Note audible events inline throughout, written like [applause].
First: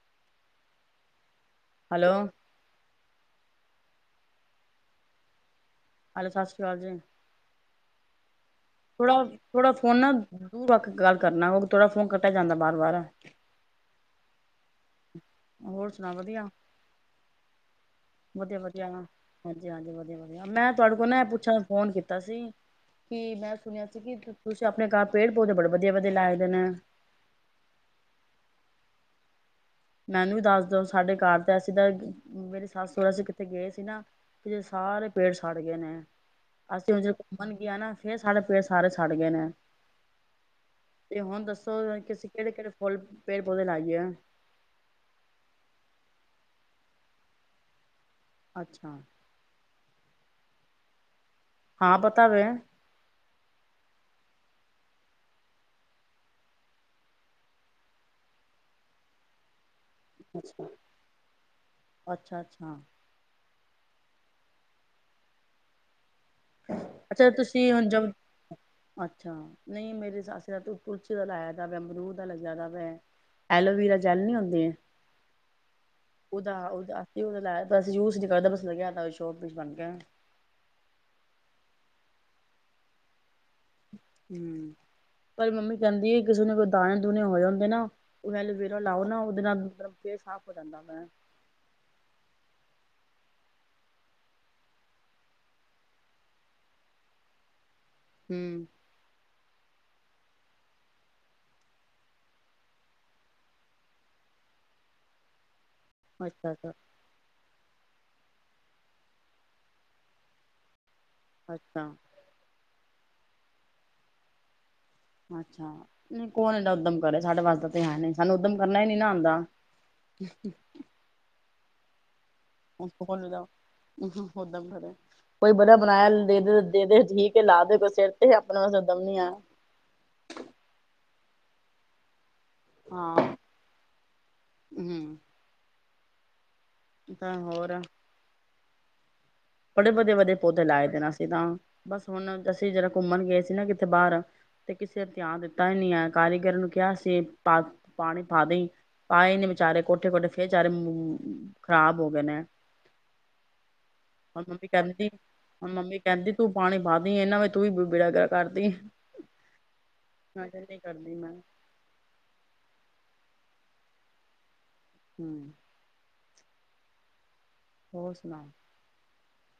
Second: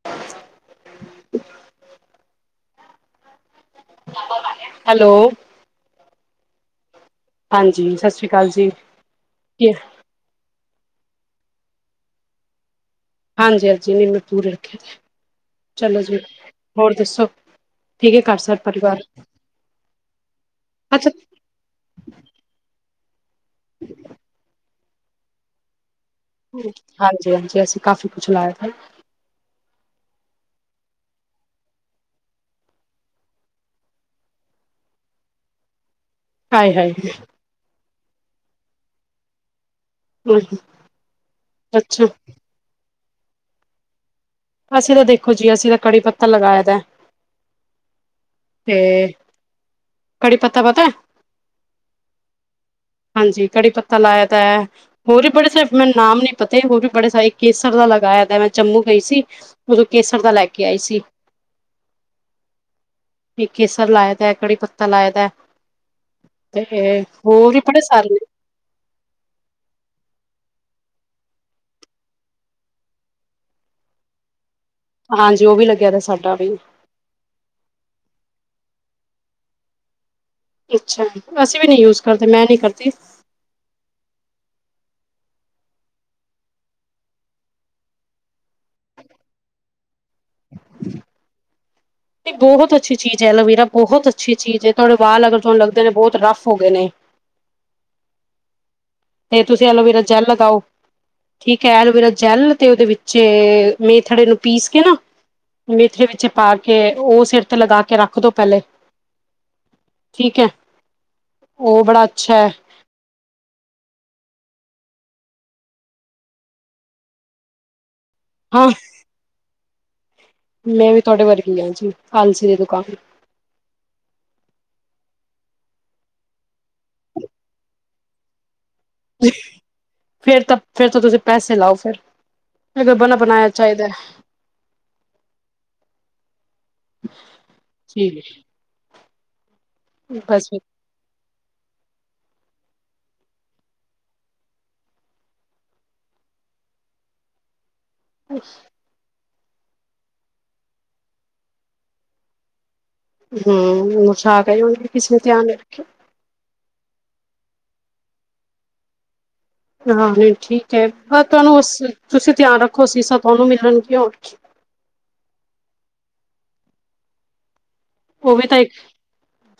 [unintelligible] Hello, hello, hello ਸਤਿ ਸ਼੍ਰੀ ਅਕਾਲ ਜੀ। ਹਾਂਜੀ, ਸਤਿ ਸ਼੍ਰੀ ਅਕਾਲ ਜੀ। ਥੋੜਾ, ਥੋੜਾ ਫੋਨ ਨਾ ਦੂਰ ਵ ਗੱਲ ਕਰਨਾ ਹੋਊ ਥੋੜਾ ਫੋਨ ਕੱਟਿਆ ਜਾਂਦਾ ਬਾਰ ਵਾਰ ਹਾਂਜੀ ਹਾਂਜੀ ਨਹੀਂ ਮੈਂ ਦੂਰ ਰੱਖਿਆ, ਹੋਰ ਚਲੋ ਸੁਣਾ ਜੀ ਵਧੀਆ ਹੋਰ ਦੱਸੋ? ਠੀਕ ਹੈ ਕਰ ਸਬ ਵਧੀਆ ਵਧੀਆ ਪਰਵਾਰ? ਹਾਂਜੀ ਹਾਂਜੀ, ਵਧੀਆ ਵਧੀਆ ਮੈਂ ਤੁਹਾਡੇ ਕੋਲ ਨਾ ਏ ਪੁੱਛਣ ਵਾਸਤੇ ਫੋਨ ਕੀਤਾ ਸੀ। ਕੀ ਮੈਂ ਸੁਣਿਆ ਸੀ ਕਿ ਤੁਸੀਂ ਆਪਣੇ ਘਰ ਪੇੜ ਪੌਦੇ ਬੜੇ ਵਧੀਆ ਵਧੀਆ ਲਾਏ। ਦੇ ਨੇ ਹਾਂਜੀ ਹਾਂਜੀ, ਅਸੀਂ ਕਾਫ਼ੀ ਕੁਛ ਲਾਇਆ ਸੀ। ਮੈਨੂੰ ਵੀ ਦੱਸਦੋ ਸਾਡੇ ਘਰ ਤੇ ਅਸੀਂ ਤਾਂ ਮੇਰੇ ਸੱਸ ਸਹੁਰੇ ਅਸੀਂ ਕਿੱਥੇ ਗਏ ਸੀ ਨਾ ਤੇ ਸਾਰੇ ਪੇੜ ਸੜ ਗਏ ਨੇ, ਹਾਏ ਅਸੀਂ ਹੁਣ ਹਾਏ ਜਦੋਂ ਘੁੰਮਣ ਗਿਆ ਆ ਨਾ ਫੇਰ ਸਾਡੇ ਪੇੜ ਸਾਰੇ ਸੜ ਗਏ ਨੇ। ਤੇ ਹੁਣ ਦੱਸੋ ਅੱਛਾ ਕੀ ਅਸੀਂ ਕਿਹੜੇ ਕਿਹੜੇ ਫੁੱਲ ਪੇੜ ਪੌਦੇ ਲਾਈ ਏ। ਅਸੀਂ ਤਾਂ ਦੇਖੋ ਜੀ ਅਸੀਂ ਤਾਂ ਕੜੀ ਪੱਤਾ ਲਗਾਇਆ ਦਾ। ਤੇ ਅੱਛਾ। ਕੜੀ ਪੱਤਾ ਪਤਾ। ਹਾਂ ਪਤਾ ਵੈ। ਹਾਂਜੀ ਕੜੀ ਪੱਤਾ ਲਾਏ ਦਾ ਐ। ਹੋਰ ਵੀ ਬੜੇ ਸਾਰੇ ਮੈਨੂੰ ਨਾਮ ਨੀ ਪਤੇ ਹੋਰ ਵੀ ਬੜੇ ਸਾਰੇ ਕੇਸਰ ਦਾ ਲਗਾਇਆ ਦਾ ਮੈਂ ਜੰਮੂ ਗਈ ਸੀ। ਉਦੋਂ ਕੇਸਰ ਦਾ ਲੈ ਕੇ ਅੱਛਾ। ਆਈ ਸੀ। ਅੱਛਾ ਅੱਛਾ ਕੇਸਰ ਲਾਏ ਦਾ ਕੜੀ ਪੱਤਾ ਲਾਏ ਦਾ। ਤੇ ਅੱਛਾ ਹੋਰ ਵੀ ਤੁਸੀਂ ਬੜੇ ਹੁਣ ਜਬ ਸਾਰੇ ਅੱਛਾ, ਨਹੀਂ ਮੇਰੇ ਸੱਸ ਦਾ ਤੂੰ ਕੁਲਚੇ ਦਾ ਲਾਇਆ ਦਾ ਅਮਰੂਦ ਦਾ ਲੱਗਿਆ ਦਾ ਵਾ। ਐਲੋਵੀਰਾ ਜੈਲ ਨਹੀਂ ਹੁੰਦੀ ਐ ਹਾਂਜੀ ਉਹ ਵੀ ਲੱਗਿਆ ਦਾ ਸਾਡਾ ਵੀ ਉਦਾ ਉਦਾ। ਨਹੀਂ ਓਦਾਂ ਲਾਇਆ ਬਸ ਯੂਜ ਨੀ ਕਰਦਾ ਬਸ [unintelligible] ਲਿਆ [unintelligible] ਬਣ ਗਿਆ। ਅੱਛਾ ਜੀ ਅਸੀਂ ਵੀ ਨੀ ਯੂਜ ਕਰਦੇ ਮੈਂ ਨੀ ਕਰਦੀ। ਹੂੰ। ਪਰ ਮੰਮੀ ਕਹਿੰਦੀ ਆ ਕਿਸੇ ਨੂੰ ਕੋਈ ਦਾਣੇ ਦੂਣੇ ਹੋ ਜਾਂਦੇ ਨਾ ਓ ਐਲੂਵੀਰਾ ਲਾਓ ਨਾ ਉਹਦੇ ਨਾਲ ਮਤਲਬ, ਫੇਸ ਸਾਫ ਹੋ ਜਾਂਦਾ ਵੈ। ਇਹ ਬਹੁਤ ਅੱਛੀ ਚੀਜ਼ ਐ ਐਲੋਵੀਰਾ ਬਹੁਤ ਅੱਛੀ ਚੀਜ਼ ਐ ਤੁਹਾਡੇ ਬਾਲ ਅਗਰ ਤੁਹਾਨੂੰ ਲੱਗਦੇ ਨੇ ਬਹੁਤ ਰੱਫ ਹੋ ਗਏ ਨੇ। ਹੂੰ। ਤੇ ਤੁਸੀਂ ਐਲੋਵੀਰਾ ਜੈਲ ਲਗਾਓ। ਠੀਕ ਐ ਐਲੋਵੇਰਾ ਜੈਲ ਤੇ ਉਹਦੇ ਵਿੱਚ ਮੇਥੜੇ ਨੂੰ ਪੀਸ ਕੇ ਨਾ। ਮੇਥਰੇ ਵਿੱਚ ਅੱਛਾ ਪਾ ਅੱਛਾ ਕੇ। ਉਹ ਸਿਰ ਤੇ ਲਗਾ ਕੇ ਰੱਖਦੋ ਪਹਿਲੇ ਠੀਕ ਐ। ਓ ਅੱਛਾ ਬੜਾ ਅੱਛਾ। ਅੱਛਾ, ਨਹੀਂ ਕੌਣ ਐਨਾ ਉੱਦਮ ਕਰੇ ਸਾਡੇ ਵਾਸਤੇ ਤਾਂ ਹੈ ਨੀ ਸਾਨੂੰ ਉੱਦਮ ਹਾਂ ਕਰਨਾ ਨੀ ਨਾ ਆਂਦਾ। [unintelligible] ਮੈਂ ਵੀ ਤੁਹਾਡੇ ਵਰਗੀ ਆ ਜੀ [unintelligible] [unintelligible] ਹੂੰ, ਉਦਮ ਕਰੇ ਕੋਈ ਬਣਾ ਬਣਾਇਆ ਦੇ ਦੇ ਦੇ ਦੇ ਠੀਕ ਏ ਲਾ ਦੇ ਕੋਈ ਸਿਰ ਤੇ ਆਪਣਾ ਚ ਤਾਂ ਦਮ ਨੀ ਆ। ਫੇਰ ਤਾਂ ਫਿਰ ਤਾਂ ਤੁਸੀਂ ਪੈਸੇ ਲਾਓ ਫਿਰ। ਅਗਰ ਬਣਾ ਹਾਂ ਬਣਾਇਆ ਚਾਹੀਦਾ। ਹੂੰ ਤਾਂ ਹੋਰ। ਠੀਕ। ਬੜੇ ਵਧੀਆ ਵਧੀਆ ਬਸ ਪੌਦੇ ਲਾਏ ਦੇ ਨੇ ਅਸੀਂ ਤਾਂ ਬਸ ਹੁਣ ਅਸੀਂ ਜਰਾ ਘੁੰਮਣ ਗਏ ਸੀ ਨਾ ਕਿਥੇ ਬਾਹਰ। ਤੇ ਕਿਸੇ ਨੇ ਧਿਆਨ ਦਿੱਤਾ ਈ ਨਈ ਆ ਕਾਰੀਗਰ ਨੂੰ ਕਿਹਾ ਸੀ ਪਾਣੀ ਪਾ ਦੀ ਪਾਏ ਨੀ ਵਿਚਾਰੇ ਕੋਠੇ ਕੋਠੇ ਫੇਰ ਵਿਚਾਰੇ ਖਰਾਬ ਹੋ ਗਏ ਨੇ। ਹੂੰ, ਹੁਣ [unintelligible] ਕੇ ਮੰਮੀ ਉਹ ਕਹਿੰਦੀ ਕਿਸ ਨੇ ਧਿਆਨ ਨੀ ਹੁਣ ਰੱਖੇ। ਮੰਮੀ ਕਹਿੰਦੀ ਤੂੰ ਪਾਣੀ ਪਾਂਦੀ ਇਹਨਾਂ ਵੀ ਤੂੰ ਵੀ ਬੇੜਾ ਗਰਕ ਕਰਦੀ। ਹਾਂਜੀ ਮੈਂ ਕਿਹਾ ਠੀਕ ਨਹੀਂ ਹੈ ਕਰਦੀ ਬ ਮੈਂ ਤੁਹਾਨੂੰ ਤੁਸੀਂ ਧਿਆਨ ਰੱਖੋ। ਅਸੀਸਾਂ ਤੁਹਾਨੂੰ ਮਿਲਣਗੀਆਂ। ਹੋਰ ਕੀ। ਹਮ। ਹੋਰ ਉਹ ਸੁਣਾ ਵੀ ਤਾਂ ਇੱਕ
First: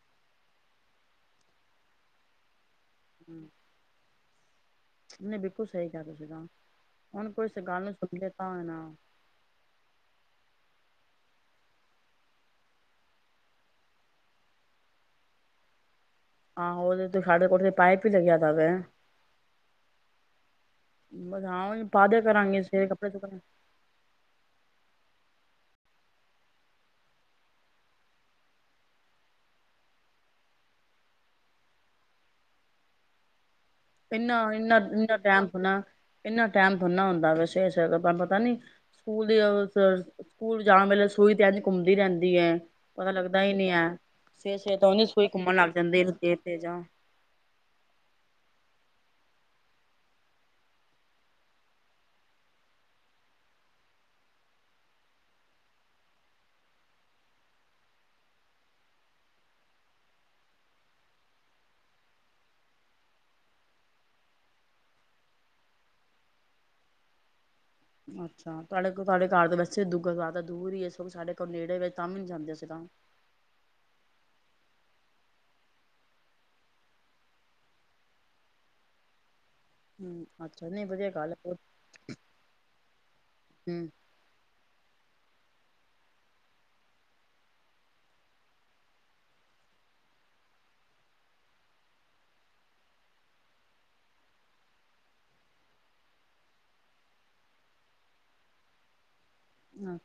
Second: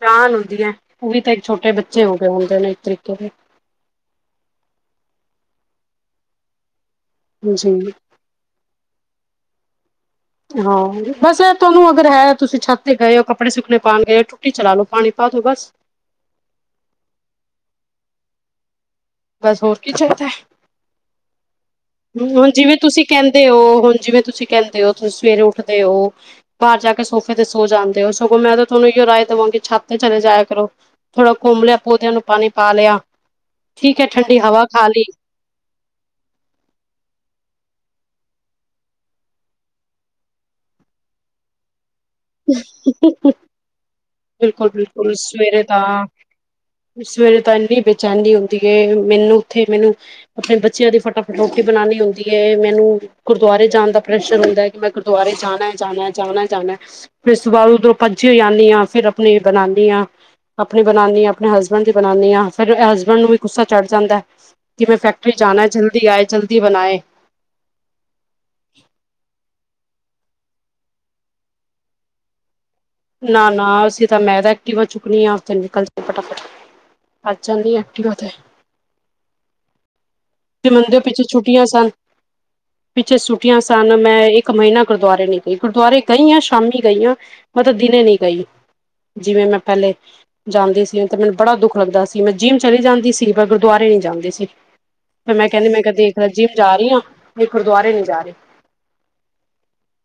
ਜਾਨ ਹੁੰਦੀ ਹੈ। ਉਹ ਵੀ ਤਾਂ ਇੱਕ ਛੋਟੇ ਬੱਚੇ ਹੋ ਗਏ ਹੁੰਦੇ ਨੇ ਇਸ ਤਰੀਕੇ। ਦੇ। ਹਮ। ਉਹਨੇ ਬਿਲਕੁਲ ਸਹੀ ਕਿਹਾ। ਤੁਸੀਂ ਤਾਂ ਹੁਣ ਕੋ ਗੱਲ ਜੀ ਨੂੰ ਸੁਣ ਲ ਤਾਂ ਨਾ। ਹਾਂ ਬਸ ਇਹ ਤੁਹਾਨੂੰ ਅਗਰ ਹੈ ਤੁਸੀਂ ਛੱਤ ਤੇ ਗਏ ਹੋ ਕੱਪੜੇ ਸੁੱਕਣੇ ਪਾਉਣ ਗਏ ਹੋ। ਟੁੱਟੀ ਚਲਾ ਲਓ ਪਾਣੀ ਪਾ ਦਿਓ ਬਸ। ਆਹੋ ਉਹਦੇ ਤੇ ਸਾਡੇ ਕੋ ਪਾਇਪ ਹੀ ਲੱਗਿਆ ਤਾ। ਬਸ ਹੋਰ ਕੀ ਚਾਹੀਦਾ ਐ। ਬ ਹਾ ਹੀ। ਹੁਣ ਜਿਵੇਂ ਤੁਸੀਂ ਕਹਿੰਦੇ ਹੋ ਹੁਣ ਜਿਵੇਂ ਤੁਸੀਂ ਕਹਿੰਦੇ ਹੋ ਤੁਸੀਂ ਸਵੇਰੇ ਉੱਠਦੇ ਹੋ। ਬਾਹਰ ਜਾ ਕੇ ਸੋਫੇ ਤੇ ਸੋ ਜਾਂਦੇ ਹੋ ਸਗੋਂ ਮੈਂ ਤਾਂ ਤੁਹਾਨੂੰ ਇਹੋ ਰਾਏ ਦੇਵਾਂਗੀ ਛੱਤ ਤੇ ਚਲੇ ਜਾਇਆ ਕਰੋ। ਥੋੜਾ ਘੁੰਮ ਲਿਆ। ਪੌਦਿਆਂ ਨੂੰ ਪਾਣੀ ਪਾ ਲਿਆ। ਠੀਕ ਹੈ ਇੰਨਾ ਠੰਡੀ ਹਵਾ ਇੰਨਾ ਖਾ ਲਈ ਇੰਨਾ ਟਾਈਮ ਥੋ੍ਹਾ ਇੰਨਾ ਟਾਈਮ ਥੋੜ੍ਹਾ ਨਾ ਹੁੰਦਾ ਵੈਸੇ ਪਤਾ ਨੀ। ਸਕੂਲ ਦੇ ਸਕੂਲ ਜਾਣ ਵੇਲੇ ਸੂਈ ਤੇ ਅੰ ਘੁੰਮਦੀ ਰਹਿੰਦੀ। ਹੈ ਪਤਾ ਲੱਗਦਾ ਹੀ ਨੀ ਹੈ ਸਹਰ ਬਿਲਕੁਲ ਸੇਰ ਤੇ ਉਹਦੀ ਬਿਲਕੁਲ ਸੂਈ ਘੁੰਮਣ ਸਵੇਰੇ ਲੱਗ ਜਾਂਦੇ ਤਾਂ ਦੇਰ ਤੇ ਜਾ। ਸਵੇਰੇ ਤਾਂ ਇੰਨੀ ਬੇਚੈਨੀ ਹੁੰਦੀ ਹੈ ਮੈਨੂੰ ਉੱਥੇ ਮੈਨੂੰ। ਆਪਣੇ ਬੱਚਿਆਂ ਦੀ ਫਟਾਫਟ ਰੋਟੀ ਬਣਾਉਣੀ ਹੁੰਦੀ ਹੈ ਮੈਨੂੰ। ਗੁਰਦੁਆਰੇ ਜਾਣ ਦਾ ਪ੍ਰਸ਼ਨ ਹੁੰਦਾ ਹੈ ਕਿ ਮੈਂ ਗੁਰਦੁਆਰੇ ਜਾਣਾ ਜਾਣਾ ਜਾਣਾ ਜਾਣਾ। ਫਿਰ ਸੁਬਾਹ ਉਧਰੋਂ ਭੱਜੀ ਹੋ ਆਂਦੀ ਹਾਂ ਫ਼ਿਰ ਆਪਣੇ ਬਣਾਉਂਦੀ ਹਾਂ। ਆਪਣੀ ਬਣਾਨੀ ਆ ਆਪਣੇ ਹਸਬੈਂਡ ਦੀ ਬਣਾਉਨੀ ਆ ਫਿਰ ਹਸਬੈਂਡ ਨੂੰ ਵੀ ਗੁੱਸਾ ਚੜ ਜਾਂਦਾ। ਕਿ ਮੈਂ ਫੈਕਟਰੀ ਜਾਣਾ ਹੈ ਜਲਦੀ ਆਏ ਜਲਦੀ ਬਣਾਏ। ਅੱਛਾ ਤੁਹਾਡੇ ਕੋ ਤੁਹਾਡੇ ਘਰ ਤਾਂ ਵੈਸੇ ਦੂਆਦਾ ਦੂਰ ਹੀ ਇਸ ਸਾਡੇ ਨੇੜੇ ਵਿੱਚ ਤਾਂ ਵੀ ਨੀ ਜਾਂਦੇ ਅਸੀ ਤਾਂ। ਨਾ ਨਾ ਅਸੀਂ ਤਾਂ ਮੈਂ ਤਾਂ ਐਕਟਿਵ ਚੁੱਕਣੀ ਆ ਦਿ ਨਲ ਫਟਾਫਟ। ਅੱ ਚਦੀ ਐਕਟਿਵਾ ਤੇ। ਹ ਅੱਛਾ। ਜ ਨਹੀਂ ਮੰੰਦੇ ਵਧੀਆ ਪਿੱਛੇ ਗੱਲ ਹੈ ਛੁੱਟੀਆਂ ਸਨ ਪਿੱਛੇ ਛੁੱਟੀਆਂ ਹੂੰ ਸਨ ਮੈਂ ਇੱਕ। ਇੱਕ ਮਹੀਨਾ ਗੁਰਦੁਆਰੇ ਨੀ ਗਈ। ਗੁਰਦੁਆਰੇ ਗਈ ਆ ਸ਼ਾਮੀ ਗਈ ਆ ਮਤਲਬ ਦਿਨੇ ਨੀ ਗਈ। ਜਿਵੇਂ ਮੈਂ ਪਹਿਲੇ। ਜਾਂਦੇ ਸੀ ਤੇ ਮੈਨੂੰ ਬੜਾ ਦੁੱਖ ਲੱਗਦਾ ਸੀ। ਮੈਂ ਜਿੰਮ ਚਲੀ ਜਾਂਦੀ ਸੀ ਪਰ ਗੁਰਦੁਆਰੇ ਨਹੀਂ ਜਾਂਦੀ ਸੀ। ਫਿਰ ਮੈਂ ਕਹਿੰਦੀ ਮੈਂ ਕਿਹਾ ਦੇਖ ਲ ਜਿਮ ਜਾ ਰਹੀ ਹਾਂ ਇਹ ਗੁਰਦੁਆਰੇ ਨੀ ਜਾ ਰਹੀ।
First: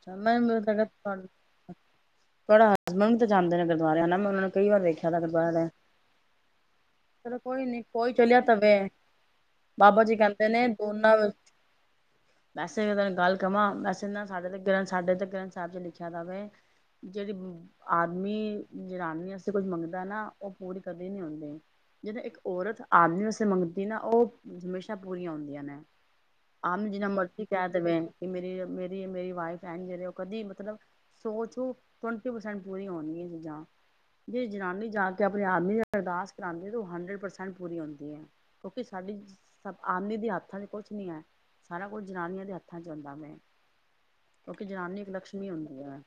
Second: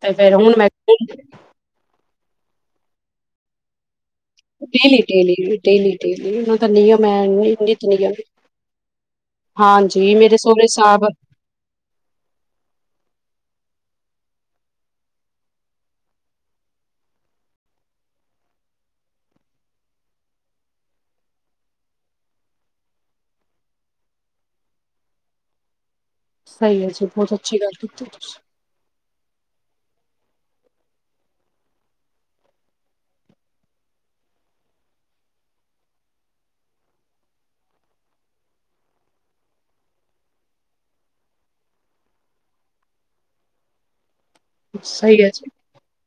ਤੇ ਫੇਰ ਮੈਂ ਹੁਣ ਮ ਤੁਹਾਡਾ ਹਸਬੈਂਡ ਵੀ ਤਾਂ ਜਾਂਦੇ ਨੇ ਗੁਰਦੁਆਰਿਆਂ ਨਾਲ। ਉਹਨਾਂ ਨੇ ਕਈ ਵਾਰ ਡੇਲੀ ਦੇਖਿਆ ਤ ਡੇਲੀ ਗਰਬ ਡੇਲੀ ਡੇਲੀ ਉਹਨਾਂ ਦਾ ਨਿਯਮ ਹੈ ਚਲੋ ਕੋਈ ਨੀ ਨਿਤ ਕੋਈ ਨਿਯਮ ਚਲਿਆ ਤਵੇ। ਬਾਬਾ ਹਾਂਜੀ ਜੀ ਮੇਰੇ ਕਹਿੰਦੇ ਨੇ ਸਹੁਰੇ ਸਾਹਿਬ ਦੋਨਾਂ ਵੈਸੇ ਗੱਲ ਕਵਾਂ ਵੈਸੇ। ਨਾ ਸਾਡੇ ਤੇ ਗ੍ਰੰਥ ਸਾਡੇ ਤੇ ਗ੍ਰੰਥ ਸਾਹਿਬ ਚ ਲਿਖਿਆ ਤਾਂਵੇ ਜਿਹੜੀ। ਆਦਮੀ ਜਨਾਨੀ ਤੇ ਕੁਝ ਮੰਗਦਾ ਨਾ ਉਹ ਪੂਰੀ ਕਦੇ ਨੀ ਹੁੰਦੀ। ਜਿੱਦਾਂ ਇੱਕ ਔਰਤ ਆਦਮੀ ਵਾਸਤੇ ਮੰਗਦੀ ਨਾ ਉਹ ਹਮੇਸ਼ਾ ਪੂਰੀਆਂ ਹੁੰਦੀਆਂ ਨੇ। ਸਹੀ ਆਮ ਹੈ ਜੀ ਜਿੰਨਾ ਬਹੁਤ ਮਰਜ਼ੀ ਅੱਛੀ ਕਹਿ ਗੱਲ ਦੇਵੇ ਕੀਤੀ ਕਿ ਤੁਸੀਂ ਮੇਰੀ ਮੇਰੀ ਮੇਰੀ ਵਾਈਫ ਹੈ ਜਿਹੜੇ ਉਹ ਕਦੀ ਮਤਲਬ। ਸੋ ਚੋ ਟਵੰਟੀ ਪਰਸੈਂਟ ਪੂਰੀ ਹੋਣੀ ਹੈ ਚੀਜ਼ਾਂ। ਜੇ ਜਨਾਨੀ ਜਾ ਕੇ ਆਪਣੇ ਆਦਮੀ ਲਈ ਅਰਦਾਸ ਕਰਾਉਂਦੀ ਹੈ ਤਾਂ ਉਹ ਹੰਡਰਡ ਪਰਸੈਂਟ ਪੂਰੀ ਹੁੰਦੀ ਹੈ। ਕਿਉਂਕਿ ਸਾਡੀ ਸ ਆਦਮੀ ਦੇ ਹੱਥਾਂ ਚ ਕੁਛ ਨੀ ਹੈ। ਸਾਰਾ ਕੁਝ ਜਨਾਨੀਆਂ ਦੇ ਹੱਥਾਂ 'ਚ ਹੁੰਦਾ ਮੈਂ। ਕਿਉਂਕਿ ਜਨਾਨੀ ਇੱਕ ਸਹੀ ਹੈ ਜੀ ਲਕਸ਼ਮੀ ਹੁੰਦੀ ਹੈ।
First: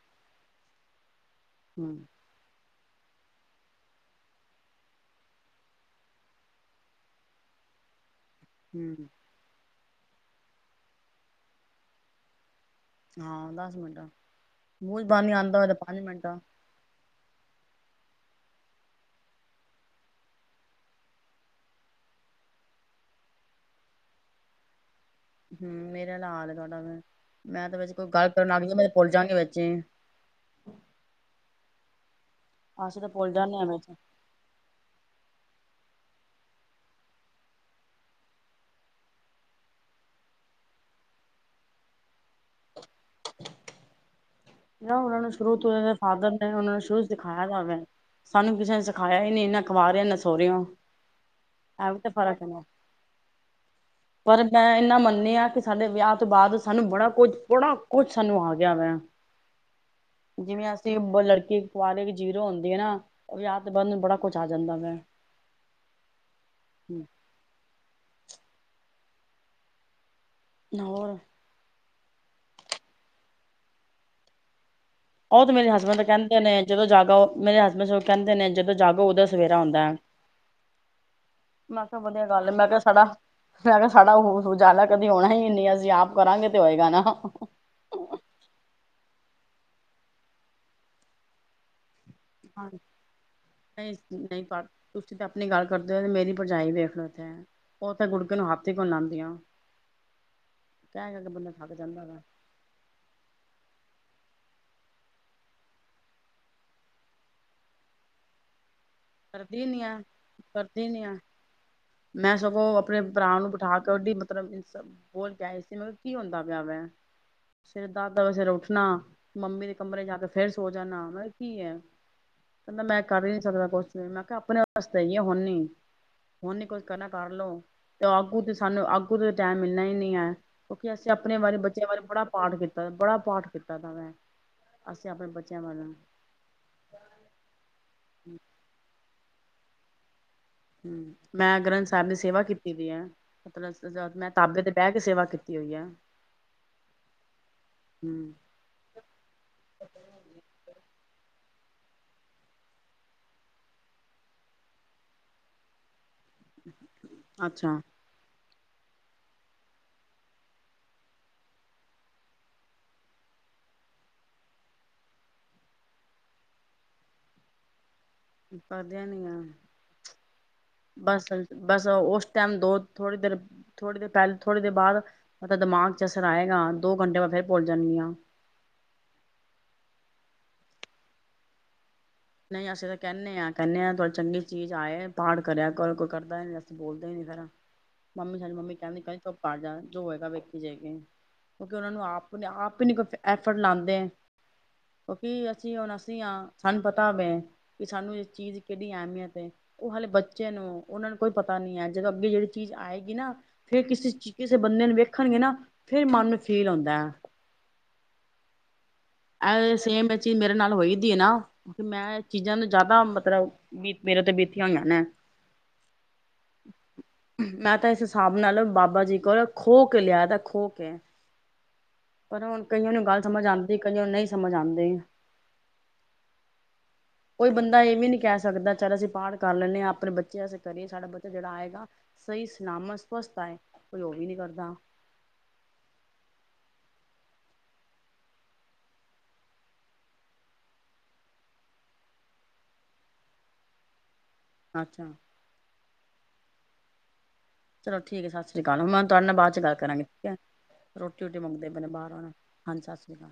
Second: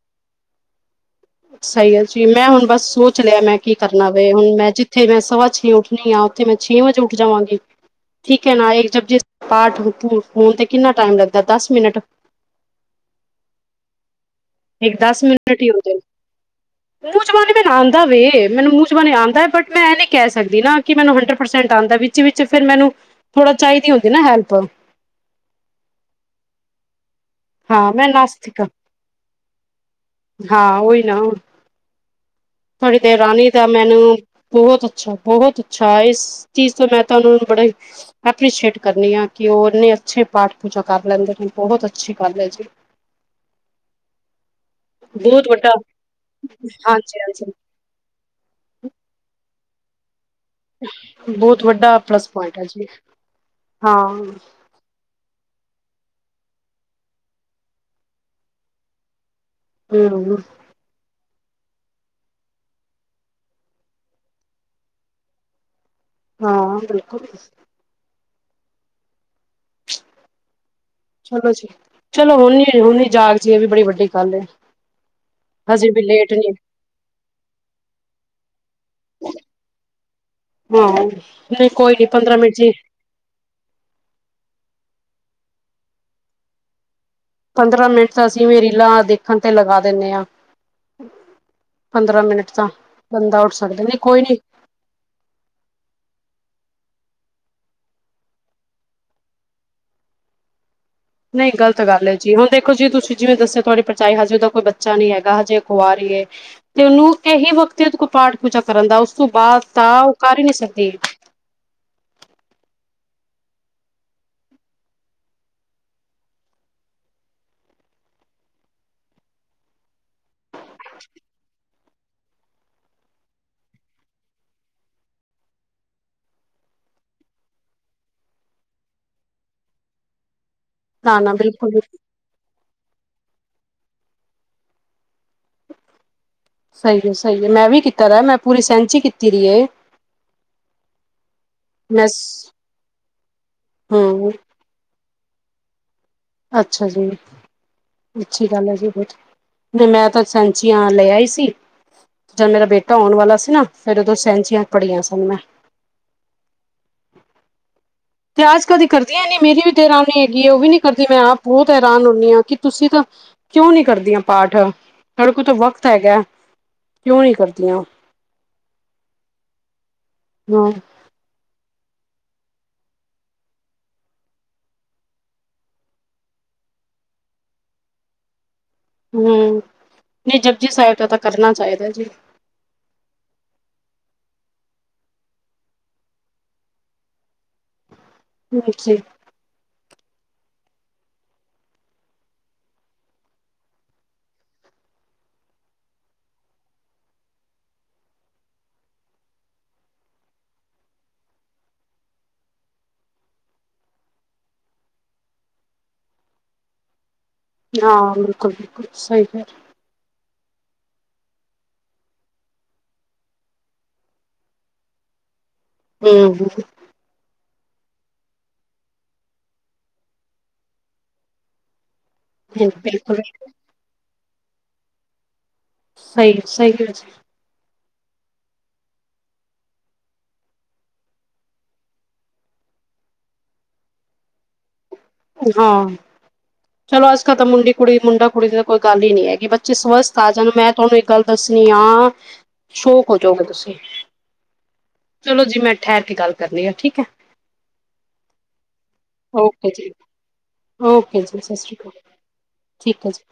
ਹੂੰ ਸਹੀ ਅ ਜ। ਮੈਂ ਹੁਣ ਬਸ ਸੋਚ ਲਿਆ ਮੈਂ ਕੀ ਕਰਨਾ ਵਏ ਹੁਣ ਮੈਂ ਜਿੱਥੇ ਮੈਂ ਸਵਾ ਛੇ ਉੱਠਣੀ ਆਂ ਉੱਥੇ ਮੈਂ ਛੇ ਵਜੇ ਉੱਠ ਜਾਵਾਂਗੀ। [inaudible] ਠੀਕ ਹੈ ਨਾ, ਜ ਹੂੰ ਜੇ ਪਾਠ ਹੋਣ ਤੇ ਕਿੰਨਾ ਟਾਈਮ ਲੱਗਦਾ ਦਸ ਮਿੰਟ, ਹਾਂ ਦਸ ਮਿੰਟ ਆ ਇੱਕ ਦਸ ਮੂੰਜਬਾਨੀ ਮਿੰਟ ਆਉਂਦਾ ਹ ਹੀ ਤਾਂ ਹੁੰਦੇ ਪੰਜ ਨੇ। ਮਿੰਟ ਆ, ਮੂੰਹ ਜੁਬਾਨੀ ਮੈਨੂੰ ਆਉਂਦਾ ਵੇ, ਮੈਨੂੰ ਮੂੰਹ ਜੁਬਾਨੀ ਆਂਦਾ ਬਟ ਮੈਂ ਇਹ ਨ ਨਹੀਂ ਕਹਿ ਸਕਦੀ ਨਾ, ਕਿ ਮੈਨੂੰ ਹੰਡਰਡ ਪਰਸੈਂਟ ਆਉਂਦਾ ਵੀ, ਤਾ ਵਿੱਚ ਫਿਰ ਮੈਨੂੰ ਥੋੜਾ ਚਾਹੀਦੀ ਹੁੰਦੀ ਨਾ ਹੈਲਪ, ਹੁ ਮੇਰਾ ਲਾਲ ਵਾਲਾ ਵਾ, ਮੈਂ ਤੇ ਵਿੱਚ ਹਾਂ ਕੋਈ ਗੱਲ ਕਰਨ ਆ ਨਾਸਤਿਕ ਗਈ ਮੈ ਭੁੱਲ ਜਾਗੀ ਵਿੱਚ ਈ, ਹਾਂ ਉਹੀ ਨਾ ਹੁਣ ਤੁਹਾਡੀ ਅਸੀਂ ਤਾਂ ਭੁੱਲ ਦਰਾਣੀ ਜਾਂਦੇ ਹਾਂ ਤਾਂ ਵਿੱਚ ਮੈਨੂੰ ਐ, ਬਹੁਤ ਅੱਛਾ- ਬਹੁਤ ਅੱਛਾ ਇਸ ਚੀਜ਼ ਤੋਂ ਮੈਂ ਤੁਹਾਨੂੰ ਹੁਣ ਬੜੇ, ਐਪ੍ਰੀਸ਼ੀਏਟ ਕਰਨੀ ਆ, ਕਿ ਉਹ ਇੰਨੇ ਅੱਛੇ ਪਾਠ ਪੂਜਾ ਕਰ ਲੈਂਦੇ ਨੇ ਬਹੁਤ ਅੱਛੇ, ਸਤਿ ਸ਼੍ਰੀ ਅਕਾਲ ਹੈ ਜੀ। ਨਾ ਉਹਨਾਂ ਨੂੰ ਬਹੁਤ ਸ਼ੁਰੂ ਵੱਡਾ ਤੋਂ ਉਹਨਾ ਦੇ ਫਾਦਰ ਨੇ ਉਹਨਾਂ ਨੂੰ ਸ਼ੁਰੂ ਤੋ ਹਾਂਜੀ ਸਿਖਾਇਆ ਹਾਂਜੀ ਹੋਇਆ ਵਾ, ਸਾਨੂੰ ਕਿਸੇ ਨੇ ਸਿਖਾਇਆ ਹੀ ਨੀ, ਨਾ ਕੁਆਰਿਓ ਨਾ ਸੋਹਰੀਓ, ਬਹੁਤ ਵੱਡਾ ਆਵੀ ਤੇ ਪਲੱਸ ਫ਼ਰਕ ਪੁਆਇੰਟ ਨਾ ਹੈ ਜੀ ਹਾਂ ਪਰ ਮੈਂ ਇਨਾ ਮਨ ਗਲ ਏ ਆ ਕੇ, ਸਾਡੇ ਵਿਆਹ ਤੋਂ ਬਾਅਦ ਸਾਨੂੰ ਬੜਾ ਕੁਝ ਬੜਾ ਕੁੱਛ ਸਾਨੂੰ ਆ ਗਿਆ ਵਾ, ਹਮ ਜਿਵੇਂ ਅਸੀਂ ਲੜਕੇ ਕੁਵਰੇ ਜੀਰੋ ਹੁੰਦੇ ਹੈ ਨਾ ਵਿਆਹ ਤੋ ਬਾਦ ਬੜਾ ਕੁਛ ਆ ਜਾਂਦਾ ਵ। ਹਾਂ ਬਿਲਕੁਲ। ਹੋਰ ਚਲੋ ਜੀ ਚਲੋ ਹੁਣ-ਹੁਣ ਜਾਗ ਜੀ ਇਹ ਵੀ ਬੜੀ ਵੱਡੀ ਗੱਲ ਹੈ ਉਹ ਤੇ ਮੇਰੇ ਹਜੇ ਹਸਬੈਂਡ ਵੀ ਲੇਟ ਕਹਿੰਦੇ ਨੀ ਨੇ, ਜਦੋਂ ਜਾਗੋ ਮੇਰੇ ਹਸਬੈਂਡ ਕਹਿੰਦੇ ਨੇ, ਜਦੋਂ ਜਾਗੋ ਉਦੋਂ ਸਵੇਰਰਾ ਹੋਂਦਾ ਆਹੋ ਨਹੀਂ ਕੋਈ ਨੀ ਪੰਦਰਾਂ ਗੱਲ ਮਿੰਟ ਮੈਂ ਜੀ ਕਿਹਾ ਸਾਡਾ ਮੈਂ ਕਿਹਾ ਸਾਡਾ ਉਜਾਲਾ ਕਦੇ ਹੋਣਾ ਹੀ ਨਹੀਂ ਇੰਡੀਆ ਚ ਆਪ ਕਰਾਂਗੇ ਤੇ ਹੋਏਗਾ ਨਾ, ਹਾ ਪੰਦਰਾਂ ਮਿੰਟ ਤਾਂ ਅਸੀਂ ਵੀ ਰੀਲਾਂ ਦੇਖਣ ਤੇ ਲਗਾ ਦਿੰਦੇ ਹਾਂ ਪੰਦਰਾਂ ਮਿੰਟ ਤਾਂ ਹਾਂ ਬੰਦਾ ਉੱਠ ਸਕਦਾ ਨਹੀਂ ਕੋਈ ਨਹੀਂ ਤੁਸੀਂ ਤੇ ਆਪਣੀ ਗੱਲ ਕਰਦੇ ਹੋ, ਮੇਰੀ ਭਰਜਾਈ ਵੇਖ ਲਓ ਤੇ, ਉਹ ਤੇ ਗੁੜਕੇ ਨੂੰ ਹੱਥ ਹੀ ਨੀ ਲਾਉਂਦੀਂਆ ਨਹੀਂ ਥੱਕ ਗਲਤ ਜਾਂਦਾ ਗੱਲ ਐ, ਵਾ ਜੀਂਵੇ ਦੇਖੋ ਜੀ ਤੁਸੀਂ ਜਿਵੇਂ ਦੱਸਿਆ ਤੁਹਾਡੀ ਪਰਜਾਈ ਹਜੇ ਉਹਦਾ ਕੋਈ ਬੱਚਾ ਨੀ ਹੈਗਾ ਹਜੇ ਔ ਕੁਵਾਰੀ ਏ ਤੇ ਉਹਨੂੰ ਇਹੀ ਵਕਤ ਏ ਪਾਠ ਪੂਜਾ ਕਰਨ ਦਾ ਉਸ ਤੋਂ ਬਾਦ ਕਰਦੀ ਨੀ ਤਾਂ ਆ ਉਹ ਕਰ ਹੀ ਨਹੀਂ ਕਰਦੀ ਸਕਦੀ ਨੀ ਆ ਮੈਂ ਸਗੋਂ ਆਪਣੇ ਭਰਾ ਨੂੰ ਬਿਠਾ ਕੇ ਉਹਦੀ ਮਤਲਬ ਦੀ ਸਭ ਹੋਰ ਦਸ ਸੀਮਰਥ ਕੀ ਹੁੰਦਾ ਪਿਆ ਵੈ ਸਵੇਰੇ ਦਸ-ਦਵਜੇ ਸਵੇਰੇ ਉੱਠਣਾ ਮੰਮੀ ਦੇ ਕਮਰੇ ਜਾ ਕੇ ਤੇ ਫੇਰ ਸੋ ਜਾਨਾ ਮੈਂ ਕਿਹਾ ਕੀ ਆ, ਕਹਿੰਦਾ ਮੈਂ ਕਰ ਹੀ ਨੀ ਸਕਦਾ ਕੁਛ ਫੇਰ ਮੈਂ ਕਿਹਾ ਆਪਣੇ ਵਾਸਤੇ ਆ ਹੁਣੀ, ਹੁਣ ਹੀ ਕੁਝ ਕਰਨਾ ਕਰ ਲਓ, ਤੇ ਆੱਗੂ ਤੇ ਸਾਨੂੰ ਆੱਗੂ ਤੇ ਟਾਈਮ ਮਿਲਣਾ ਹੀ ਨਹੀਂ ਐ, ਕਿਉਂਕਿ ਅਸੀਂ ਨਾ ਨਾ ਆਪਣੇ ਬਾਰੇ ਬਿਲਕੁਲ ਵੀ ਬੱਚਿਆਂ ਬਾਰੇ ਬੜਾ ਪਾਠ ਕੀਤਾ ਬੜਾ ਪਾਠ ਕੀਤਾ ਦਾ ਮੈਂ ਅਸੀਂ ਆਪਣੇ ਬੱਚਿਆਂ ਵਾਰੇ ਸਹੀ ਹੈ ਸਹੀ ਹੈ ਮੈਂ ਵੀ ਕੀਤਾ ਰੈ, ਮੈਂ ਪੂਰੀ ਸੈਹਚੀ ਕੀਤੀ ਰਿਏ ਹਮ ਮੈਂ ਗ੍ਰੰਥ ਮੈਂ ਸਾਹਿਬ ਦੀ ਸੇਵਾ ਕੀਤੀ ਦੀ ਹੈ, ਪਤਰਾਂ ਹਮ ਮੈਂ ਤਾਬੇ ਤੇ ਬਹਿ ਕੇ ਸੇਵਾ ਕੀਤੀ ਹੋਈ ਆ, ਅੱਛਾ ਜੀ ਹੂੰ, ਅੱਛੀ ਗੱਲ ਏ ਜੀ ਕੁੱਝ, ਨਈ ਮੈਂ ਤਾਂ ਸੈਅਚੀਂਆ ਲੈ ਆਈ ਸੀ, ਜਦ ਮੇਰਾ ਬੇਟਾ ਹੋਉਣ ਵਾਲਾ ਸੀ ਨਾ, ਫੇਿਰ ਉਦੋਂ ਸੈਅਂਚੀਆਂ ਪੜੀਆਂ ਸਨ ਮੈਂ ਅੱਛਾ ਤੇ ਆਜ -ਕੱਲ ਦੀਆ ਕਰਦੀਆਂ ਨਈ, ਮੇਰੀ ਵੀ ਦੇਰਾਨੀ ਹੈਗੀ ਹੈ, ਉਹ ਵੀ ਨੀ ਕਰਦੀ ਮੈਂ ਆਪ ਬਹੁਤ ਹੈਰਾਨ ਹੁੰਦੀ ਹਾਂ, ਕਿ ਤੁਸੀਂ ਤਾਂ ਕਿਉਂ ਨਈ ਕਰਦੀਆਂ ਪਾਠ ਓਦੇ ਕੋਲ ਤਾਂ ਵਕਤ ਹੈਗਾ, ਕਿਉਂ ਨਈ ਕਰਦੀਆਂ ਪਾਧਿਆ ਨੀਆਂ ਹਾਂ ਬਸ-ਬਸ ਉਸ ਟਾਈਮ ਦੋ ਥੋੜੀ ਦੇਰ ਥੋੜ੍ਹੀ ਦੇਰ ਪੈਲੇ ਥੋੜ੍ਹੀ ਦੇਰ ਬਾਦ ਮਤਲ ਦਿਮਾਗ 'ਚ ਅਸਰ ਆਏਗਾ ਦੋ ਘੰਟੇ ਮੈਂ ਫਿਰ ਭੁੱਲ ਜਾਂਣੀ ਆਂ ਹੂੰ ਨਈ ਜਪਜੀ ਸਾਹਿਬ ਦਾ ਤਾਂ ਕਰਨਾ ਚਾਹੀਦਾ ਜੀ। ਨਈ ਅਸੀਂ ਤਾਂ ਕੈਂਣੇ ਆਂ ਕੈਣੇ ਆਂ ਥੋੜੀ ਚੰਗੀ ਚੀਜ਼ ਆਏ ਪਾਠ ਕਰਿਆ ਕਰੋ ਕੋਈ ਕਰਦਾ ਨਈ ਅਸੀ ਬੋਲਦੇ ਹੀ ਨਈ ਫੇਰ ਮੰਮੀ ਸਾਡੀ ਮੰਮੀ ਜੀ ਕਹਿੰਦੀ ਕਹਿੰਦੀ ਧੁੱਪ ਆ ਜਾ ਜੋ ਹੋਏਗਾ ਵੇਖੀ ਜੇ ਗੀ। ਕਿਉਂਕਿ ਉਹਨਾ ਨੂੰ ਆਪ-ਆਪ ਹੀ ਨਈ ਕੋਈ ਐਫਰਟ ਲਾਂਦੇ। ਕਿਉਂਕਿ ਅਸੀਂ ਹੁਣ ਅਸੀਂ ਹਾਂ ਸਾਨੂੰ ਪਤਾ ਪਤਾ ਪ ਹੈ ਕਿ ਸਾਨੂੰ ਇਹ ਚੀਜ਼ ਕਿਡੀ ਅਹਿਮੀਅਤ ਏ। ਉਹ ਹੱਲੇ ਬੱਚੇ ਨੇ ਉਹਨਾਂ ਨੂੰ ਕੋਈ ਪਤਾ ਨੀ ਹੈ ਜਦੋਂ ਅੱਗੇ ਜਿਹੜੀ ਚੀਜ਼ ਆਏਗੀ ਨਾ ਫੇਰ ਕਿਸੇ-ਕਿਸੇ ਬੰਦੇ ਨੂੰ ਵੇਖਣਗੇ ਨਾ ਫਿਰ ਮਨ ਨੂੰ ਫੀਲ ਹੁੰਦਾ। ਹਾਂ ਬਿਲਕੁਲ-ਬਿਲਕੁਲ ਆ ਸੇਮ ਬ ਚੀਜ਼ ਮੇਰੇ ਨਾਲ ਹੋਈਦੀ ਆ ਨਾ ਮੈਂ ਚੀਜ਼ਾਂ ਨੂੰ ਜਾਦਾ ਮਤਲਬ ਬ ਮੇਰੇ ਤੇ ਬੀਤੀਆਂ ਹੋਈਆਂ ਨੇ। ਹੂੰ ਮੈਂ ਤਾਂ ਇਸ ਹਿਸਾਬ ਨਾਲ ਬਾਬਾ ਜੀ ਕੋਲ ਖ੍ਹੋਹ ਕੇ ਲਿਆ ਦੈ ਖ੍ਹੋ ਕੇ ਪਰ ਹੁਣ ਕਈਆਂ ਨੂੰ ਬਿਲਕੁਲ ਗੱਲ ਸਮਝ ਆਂਦੀ ਕਈਆਂ ਨੂੰ ਨਈ ਸਮਝ ਆਂਦੀ। ਸਈ-ਸਈ ਕਿਆ ਜੇ ਕੋਈ ਬੰਦਾ ਇਹ ਵੀ ਨਈ ਕਹਿ ਸਕਦਾ ਚੱਲ ਅਸੀਂ ਪਾਠ ਕਰ ਲੈਂਣੇ ਆਂ ਆਪਣੇ ਬੱਚੇ ਆਸੇ ਕਰੀਏ ਸਾਡਾ ਬੱਚਾ ਜੇੜਾ ਆਏਗਾ। ਸਈ ਸਨਾਮਸ ਸਵਸਥ ਆਏ ਕੋਈ ਓ ਵੀ ਨਈ ਕਰਦਾ। ਹਾਂ [inaudible] ਚਲੋ ਅੱਜ ਕੱਲ ਤਾਂ ਮੁੰਡੇ ਕੁੜੀ ਮੁੰਡਾ ਕੁੜੀ ਦੀ ਤਾਂ ਕੋਈ ਗੱਲ ਹੀ ਨਈ ਹੈ ਕਿ ਬੱਚੇ ਸਵਸਥ ਆ ਜਾਣ ਮੈਂ ਤੁਹਾਨੂੰ ਇੱਕ ਗੱਲ ਦੱਸਣੀ ਆ ਸ਼ੋਕ ਹੋ ਜੋਗੇ ਤੁਸੀਂ ਅੱਛਾ ਚਲੋ ਜੀ ਮੈਂ ਠਹਿਰ ਕੇ ਗੱਲ ਕਰ ਨੀ ਆ ਠੀਕ ਹੈ। ਚਲੋ ਠੀਕ ਹੈ ਸਤਿ ਸ੍ਰੀ ਅਕਾਲ ਮੈਂ ਤੁਹਾਡੇ ਨਾਲ ਬਾਦ 'ਚ ਓਕੇ ਗੱਲ ਜੀ ਕਰਾਂਗੀ ਠੀਕ ਹੈ। ਓਕੇ ਰੋਟੀ ਰੁਟੀ ਜੀ ਸਤਿ ਮੰਗਦੇ ਸ਼੍ਰੀ ਆਪਣੇ ਅਕਾਲ ਬਾਰ ਨੂੰ ਹਾਂਜੀ ਸਤਿ ਠੀਕ ਹੈ ਜੀ ਸ਼੍ਰੀ ਅਕਾਲ।